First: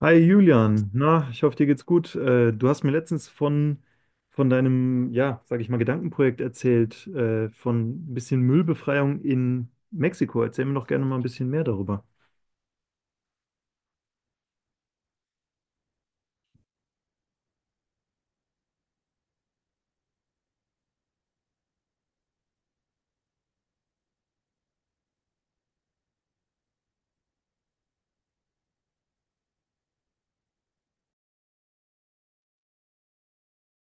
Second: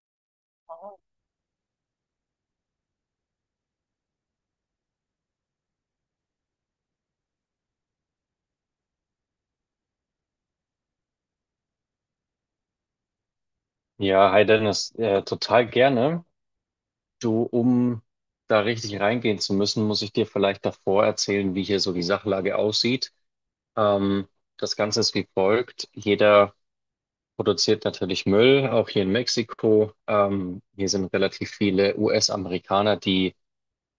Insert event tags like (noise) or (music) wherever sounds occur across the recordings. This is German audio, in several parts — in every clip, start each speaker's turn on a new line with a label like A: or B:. A: Hi Julian, na, ich hoffe, dir geht's gut. Du hast mir letztens von deinem, ja, sag ich mal, Gedankenprojekt erzählt, von ein bisschen Müllbefreiung in Mexiko. Erzähl mir doch gerne mal ein bisschen mehr darüber.
B: Ja, hi Dennis, total gerne. Du, um da richtig reingehen zu müssen, muss ich dir vielleicht davor erzählen, wie hier so die Sachlage aussieht. Ähm, Das Ganze ist wie folgt. Jeder produziert natürlich Müll, auch hier in Mexiko. Hier sind relativ viele US-Amerikaner, die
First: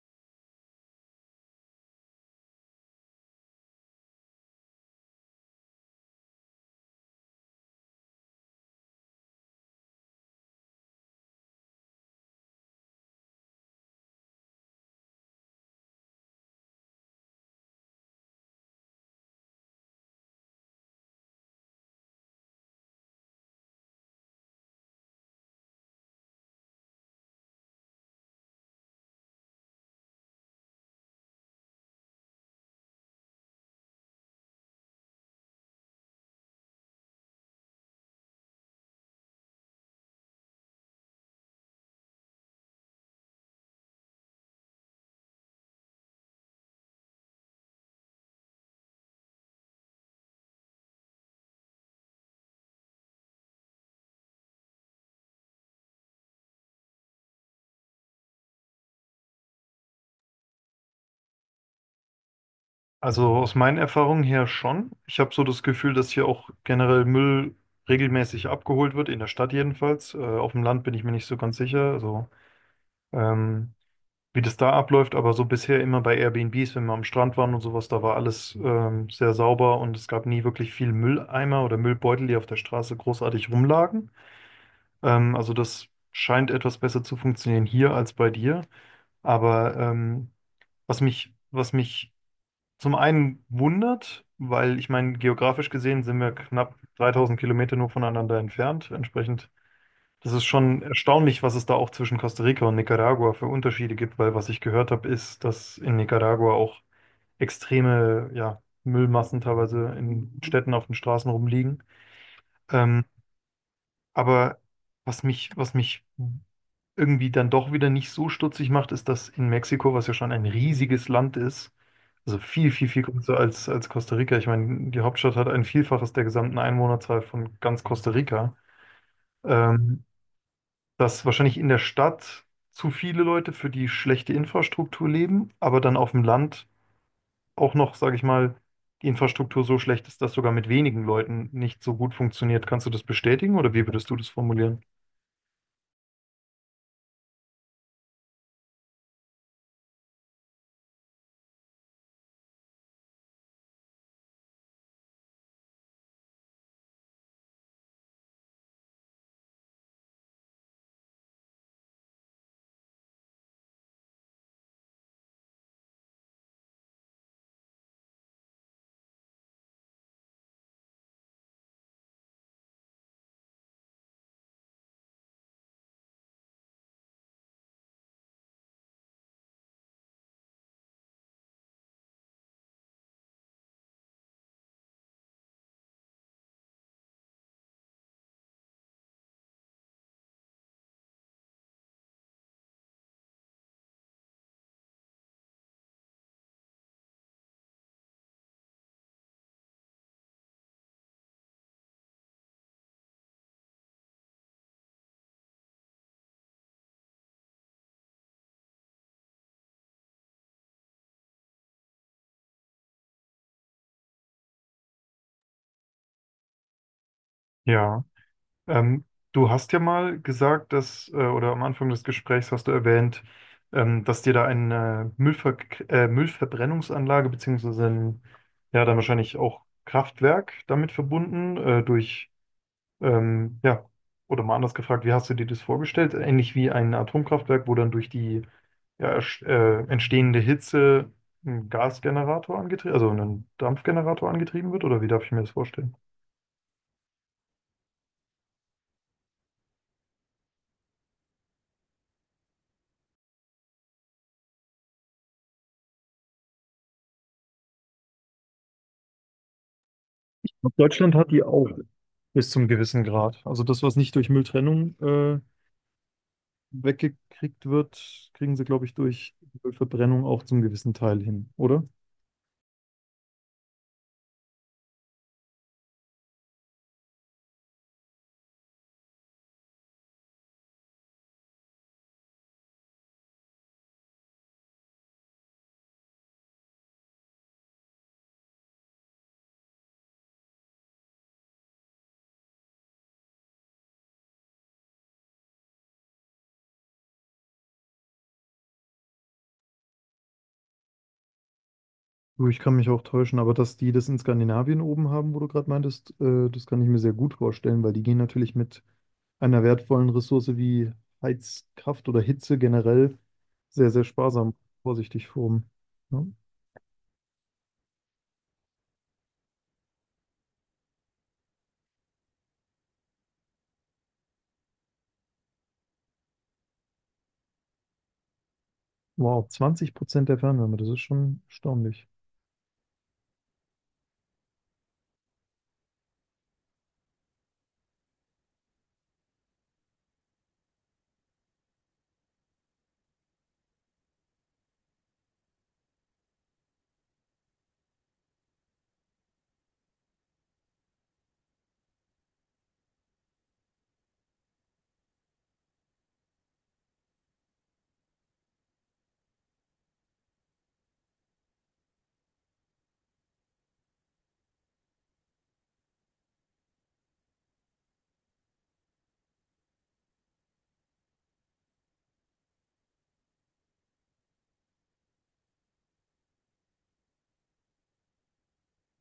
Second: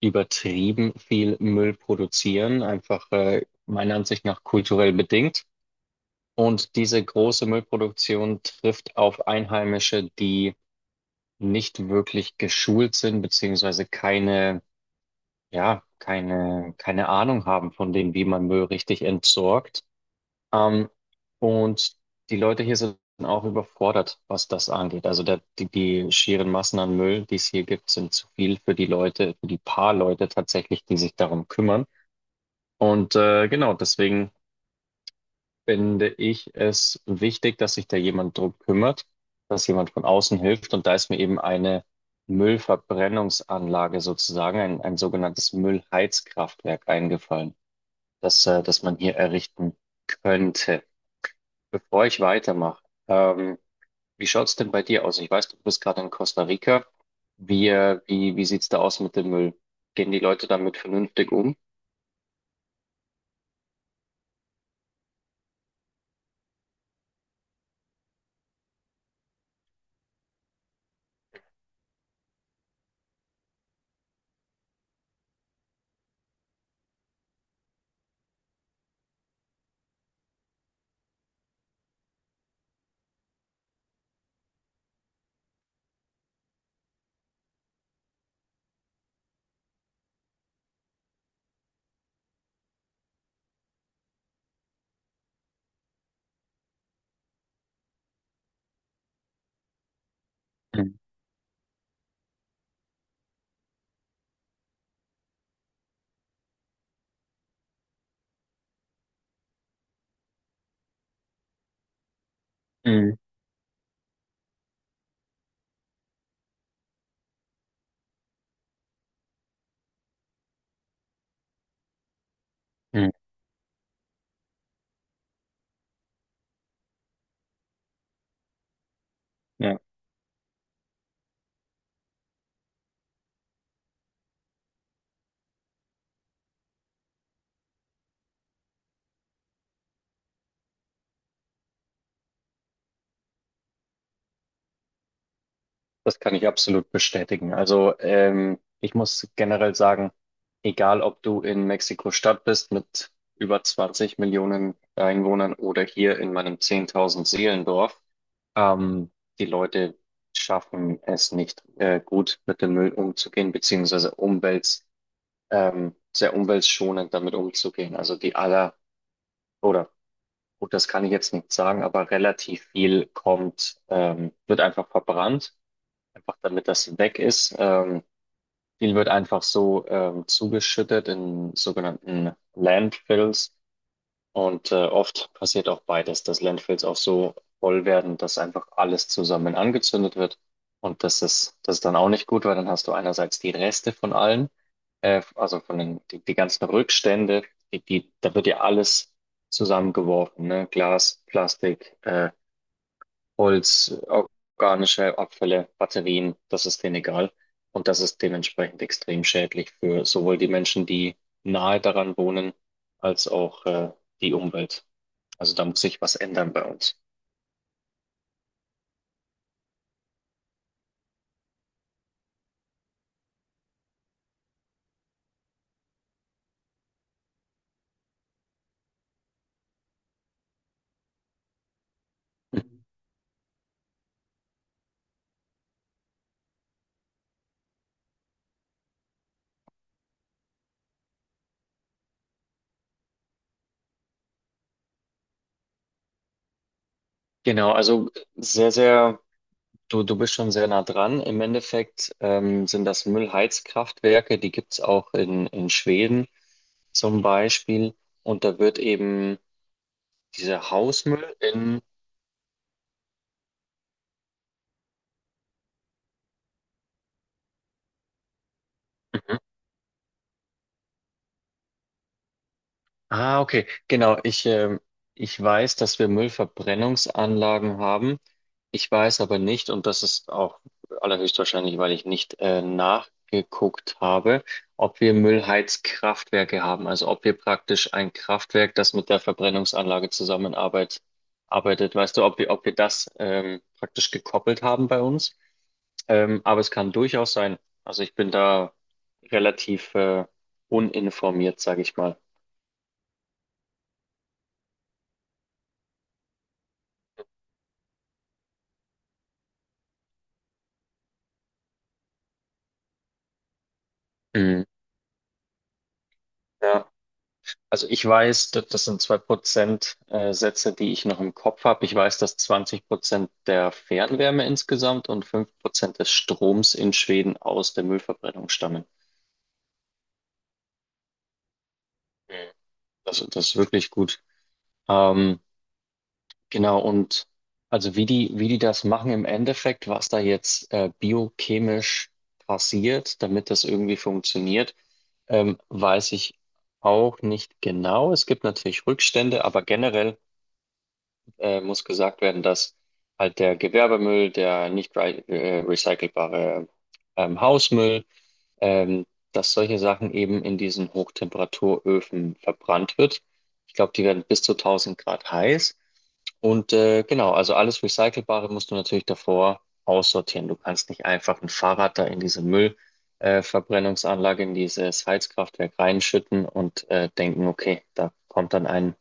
B: übertrieben viel Müll produzieren, einfach meiner Ansicht nach kulturell bedingt. Und diese große Müllproduktion trifft auf Einheimische, die nicht wirklich geschult sind, beziehungsweise keine, ja, keine Ahnung haben von dem, wie man Müll richtig entsorgt. Ähm, und die Leute hier sind auch überfordert, was das angeht. Also die schieren Massen an Müll, die es hier gibt, sind zu viel für die Leute, für die paar Leute tatsächlich, die sich darum kümmern. Und genau, deswegen finde ich es wichtig, dass sich da jemand drum kümmert, dass jemand von außen hilft. Und da ist mir eben eine Müllverbrennungsanlage sozusagen, ein sogenanntes Müllheizkraftwerk eingefallen, das man hier errichten könnte. Bevor ich weitermache, ähm, wie schaut's denn bei dir aus? Ich weiß, du bist gerade in Costa Rica. Wie sieht's da aus mit dem Müll? Gehen die Leute damit vernünftig um?
A: Also aus meinen Erfahrungen her schon. Ich habe so das Gefühl, dass hier auch generell Müll regelmäßig abgeholt wird, in der Stadt jedenfalls. Auf dem Land bin ich mir nicht so ganz sicher. Also ähm, wie das da abläuft, aber so bisher immer bei Airbnbs, wenn wir am Strand waren und sowas, da war alles sehr sauber und es gab nie wirklich viel Mülleimer oder Müllbeutel, die auf der Straße großartig rumlagen. Also das scheint etwas besser zu funktionieren hier als bei dir. Aber was mich zum einen wundert, weil ich meine, geografisch gesehen sind wir knapp 3000 Kilometer nur voneinander entfernt. Entsprechend, das ist schon
B: Mhm.
A: erstaunlich, was es da auch zwischen Costa Rica und Nicaragua für Unterschiede gibt, weil was ich gehört habe, ist, dass in Nicaragua auch extreme, ja, Müllmassen teilweise in Städten auf den Straßen rumliegen. Ähm,
B: Mhm.
A: aber was mich irgendwie dann doch wieder nicht so stutzig macht, ist, dass in Mexiko, was ja schon ein riesiges Land ist, also viel, viel, viel
B: Mhm.
A: größer als, als Costa Rica. Ich meine, die Hauptstadt hat ein Vielfaches der gesamten Einwohnerzahl von ganz Costa Rica. Ähm, Dass wahrscheinlich in der Stadt zu viele Leute für die schlechte Infrastruktur leben, aber dann auf dem Land auch noch, sage ich mal, die Infrastruktur so schlecht ist, dass sogar mit wenigen Leuten nicht so gut funktioniert. Kannst du das bestätigen oder wie würdest du das formulieren?
B: Das kann ich absolut bestätigen. Also ich muss generell sagen, egal ob du in Mexiko-Stadt bist mit über 20 Millionen Einwohnern oder hier in meinem 10.000 Seelendorf, ähm, die Leute schaffen es nicht gut mit dem Müll umzugehen, beziehungsweise sehr umweltschonend damit umzugehen. Also oder gut, das kann ich jetzt nicht sagen, aber relativ viel wird einfach verbrannt, einfach damit das weg ist. Viel wird einfach so zugeschüttet in sogenannten Landfills, und oft passiert auch beides, dass Landfills auch so voll werden, dass einfach alles zusammen angezündet wird. Und das ist dann auch nicht gut, weil dann hast du einerseits die Reste von allen, also von die ganzen Rückstände, da wird ja alles zusammengeworfen, ne? Glas, Plastik, Holz, organische Abfälle, Batterien, das ist denen egal. Und das ist dementsprechend extrem schädlich für sowohl die Menschen, die nahe daran wohnen, als auch die Umwelt. Also da muss sich was ändern bei uns.
A: Ja, ähm, du hast ja mal gesagt, dass, oder am Anfang des Gesprächs hast du erwähnt, dass dir da eine Müllverbrennungsanlage beziehungsweise ein, ja, dann wahrscheinlich auch Kraftwerk damit verbunden, durch.
B: Mhm.
A: Ja, oder mal anders gefragt, wie hast du dir das vorgestellt? Ähnlich wie ein Atomkraftwerk, wo dann durch die, ja, entstehende Hitze ein Gasgenerator angetrieben, also ein Dampfgenerator angetrieben wird, oder wie darf ich mir das vorstellen?
B: Genau, also sehr, sehr, du bist schon sehr nah dran. Im Endeffekt sind das Müllheizkraftwerke, die gibt's auch in, Schweden zum Beispiel. Und da wird eben dieser
A: Glaube, Deutschland hat
B: Hausmüll
A: die auch
B: in,
A: bis zum gewissen Grad. Also das, was nicht durch Mülltrennung weggekriegt wird, kriegen sie, glaube ich, durch
B: Mhm.
A: Verbrennung auch zum gewissen Teil hin, oder?
B: Ah, okay, genau. Ich weiß, dass wir Müllverbrennungsanlagen haben. Ich weiß aber nicht, und das ist auch allerhöchstwahrscheinlich, weil ich nicht nachgeguckt habe, ob wir Müllheizkraftwerke haben. Also ob wir praktisch ein Kraftwerk, das mit der Verbrennungsanlage zusammenarbeitet, arbeitet. Weißt du, ob wir das praktisch gekoppelt haben bei uns? Aber es kann durchaus sein. Also ich bin da relativ uninformiert, sage ich mal.
A: Du, ich kann mich auch täuschen, aber dass die das in Skandinavien oben haben, wo du gerade meintest, das kann ich mir sehr gut vorstellen, weil die gehen natürlich mit einer wertvollen Ressource wie Heizkraft oder Hitze generell sehr, sehr sparsam,
B: Mhm.
A: vorsichtig vorm. Ja.
B: Ja. Also ich weiß, das sind 2% Sätze, die ich noch im Kopf habe. Ich weiß, dass 20% der Fernwärme insgesamt und 5% des Stroms in Schweden aus der Müllverbrennung stammen.
A: Wow, 20% der Fernwärme, das ist schon erstaunlich.
B: Mhm. Das ist wirklich gut. Ähm, genau, und also wie die das machen im Endeffekt, was da jetzt biochemisch passiert, damit das irgendwie funktioniert, weiß ich auch nicht genau. Es gibt natürlich Rückstände, aber generell muss gesagt werden, dass halt der Gewerbemüll, der nicht recycelbare Hausmüll, ähm, dass solche Sachen eben in diesen Hochtemperaturöfen verbrannt wird. Ich glaube, die werden bis zu 1000 Grad heiß. Und genau, also alles Recycelbare musst du natürlich davor aussortieren. Du kannst nicht einfach ein Fahrrad da in diese Verbrennungsanlage, in dieses Heizkraftwerk reinschütten und denken, okay,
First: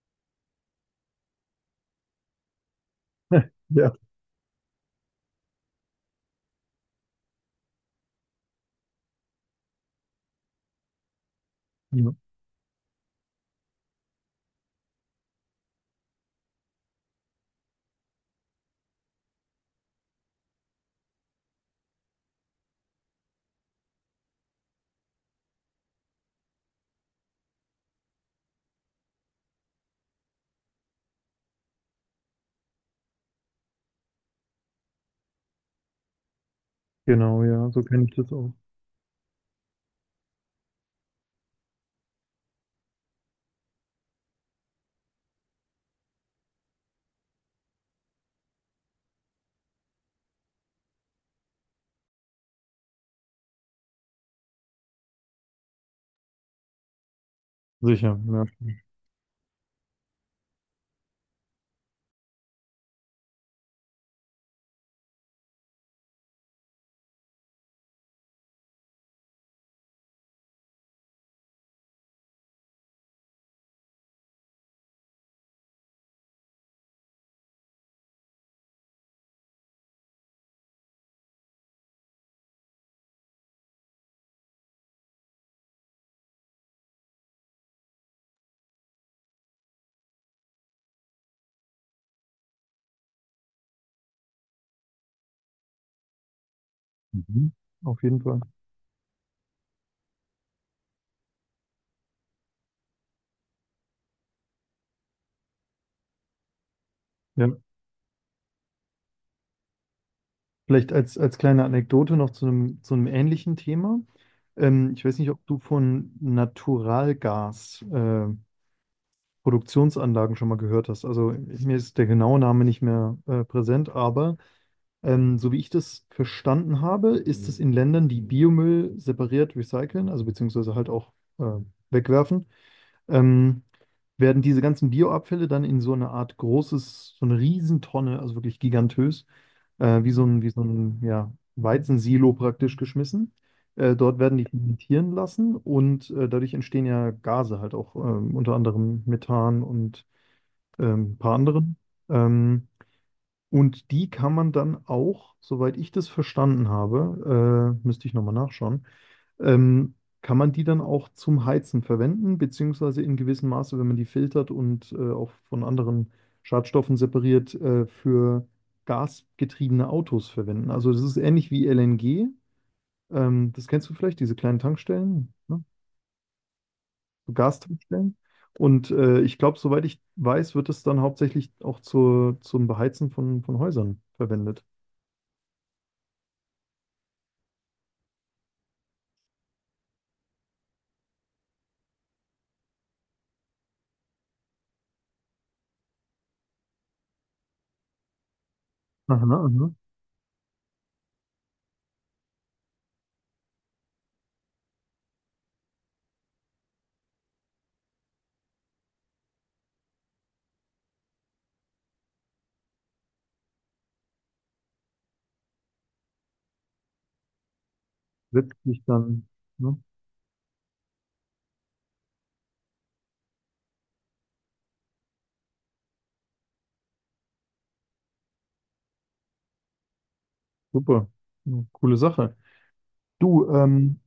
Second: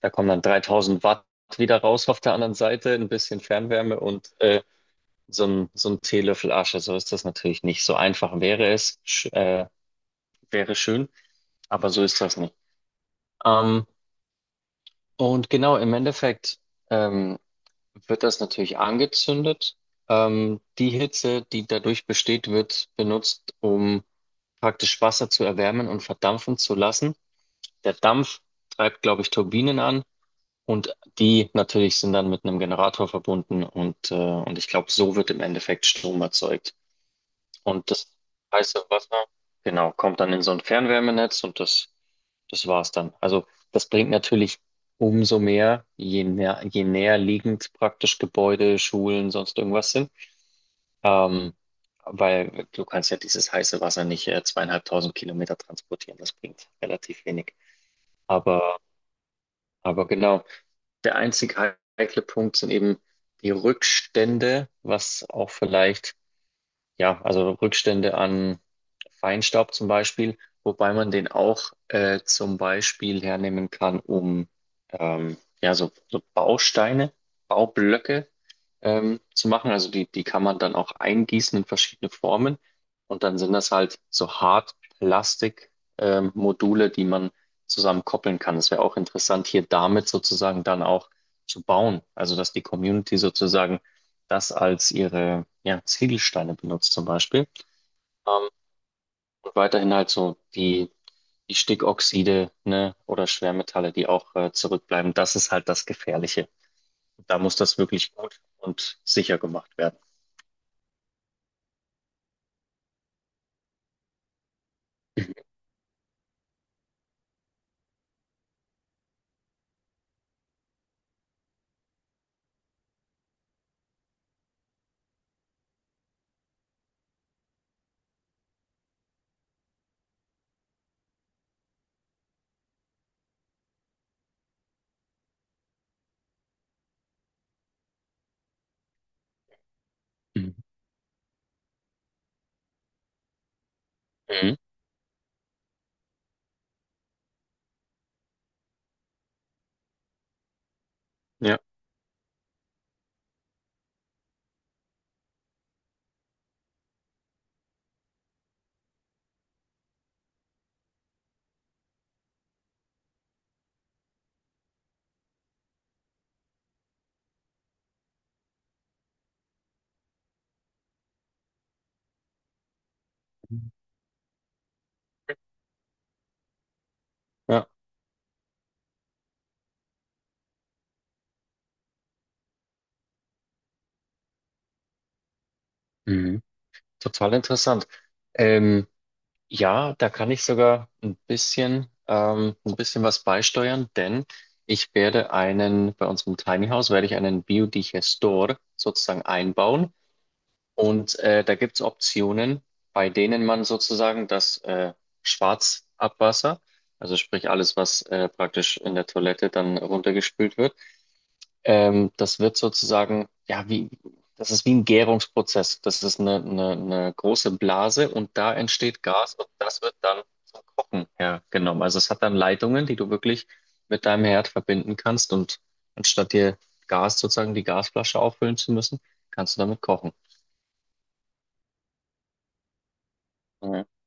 B: da kommen dann 3000 Watt wieder raus auf der anderen Seite, ein bisschen
A: (laughs) Ja.
B: Fernwärme und so ein Teelöffel Asche. So ist das natürlich nicht. So einfach wäre es, sch wäre schön, aber so
A: Ja.
B: ist das nicht. Ähm, und genau, im Endeffekt ähm, wird das natürlich angezündet. Die Hitze, die dadurch besteht, wird benutzt, um praktisch Wasser zu erwärmen und verdampfen zu lassen. Der Dampf treibt, glaube ich, Turbinen an. Und die natürlich sind dann mit einem Generator verbunden, und ich glaube, so wird im Endeffekt Strom erzeugt.
A: Genau, ja, so
B: Und
A: kenne
B: das
A: ich das auch.
B: heiße Wasser, genau, kommt dann in so ein Fernwärmenetz, und das war's dann. Also das bringt natürlich umso mehr, je näher liegend praktisch Gebäude, Schulen, sonst irgendwas sind. Ähm, weil du kannst ja dieses heiße Wasser nicht 2.500 Kilometer transportieren. Das bringt relativ wenig.
A: Sicher, ja.
B: Aber, aber genau. Der einzige heikle Punkt sind eben die Rückstände, was auch vielleicht, ja, also Rückstände an Feinstaub zum Beispiel, wobei man den auch zum Beispiel hernehmen kann, um ja, so Bausteine, Baublöcke zu machen. Also die kann man dann auch eingießen in verschiedene Formen. Und dann sind das halt so Hartplastik, Module, die man zusammen koppeln kann. Es wäre auch interessant, hier damit sozusagen dann auch zu bauen. Also dass die Community sozusagen das als ihre, Ziegelsteine benutzt zum Beispiel.
A: Mhm. Auf jeden Fall.
B: Ähm, Weiterhin halt so die Stickoxide, ne, oder Schwermetalle, die auch zurückbleiben. Das ist halt das Gefährliche. Da
A: Ja.
B: muss das wirklich gut und sicher gemacht werden.
A: Vielleicht als, als kleine Anekdote noch zu einem ähnlichen Thema. Ich weiß nicht, ob du von Naturalgas, Produktionsanlagen schon mal gehört hast. Also mir ist der genaue Name nicht mehr, präsent, aber so wie ich das verstanden habe, ist es in Ländern, die Biomüll separiert recyceln, also beziehungsweise halt auch äh, wegwerfen, ähm, werden diese ganzen Bioabfälle dann in so eine Art großes, so eine Riesentonne, also wirklich gigantös, wie
B: Mhm.
A: so ein, ja, Weizensilo praktisch geschmissen. Dort werden die
B: Mhm.
A: fermentieren lassen und dadurch entstehen ja Gase halt auch, unter anderem Methan und ein paar
B: Ja,
A: anderen. Ähm, und die kann man dann auch, soweit ich das verstanden habe, müsste ich nochmal nachschauen, ähm, kann man die dann auch zum Heizen verwenden, beziehungsweise in gewissem Maße, wenn man die filtert und auch von anderen Schadstoffen separiert, für gasgetriebene Autos verwenden? Also das ist ähnlich wie LNG. Das kennst du vielleicht, diese kleinen Tankstellen, ne? So
B: ja.
A: Gastankstellen. Und ich glaube, soweit ich weiß, wird es dann hauptsächlich auch zur, zum Beheizen von Häusern verwendet.
B: Mhm. Total interessant. Ähm, ja, da kann ich sogar ein bisschen was beisteuern, denn bei uns im Tiny House werde ich einen Biodigestor sozusagen
A: Aha, aha.
B: einbauen. Und da gibt es Optionen, bei denen man sozusagen das Schwarzabwasser, also sprich alles, was praktisch in der Toilette dann runtergespült wird, das wird sozusagen, ja, das ist wie ein Gärungsprozess. Das ist eine große Blase und da
A: Letztlich
B: entsteht
A: dann.
B: Gas und
A: Ne?
B: das wird dann zum Kochen hergenommen. Also es hat dann Leitungen, die du wirklich mit deinem Herd verbinden kannst, und anstatt dir Gas sozusagen die Gasflasche auffüllen zu müssen, kannst du damit kochen.
A: Super. Ja, coole Sache. Du,
B: Ja.
A: ähm.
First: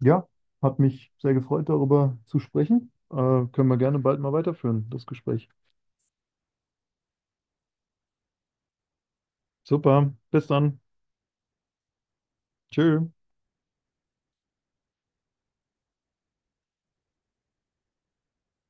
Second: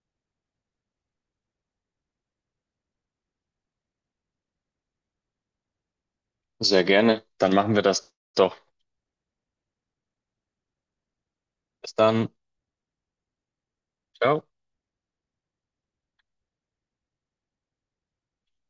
A: Ja, hat mich sehr gefreut, darüber zu sprechen. Können wir gerne bald mal weiterführen, das Gespräch.
B: Sehr gerne. Dann machen wir das doch.
A: Super, bis dann.
B: Bis dann.
A: Tschö.
B: Ciao.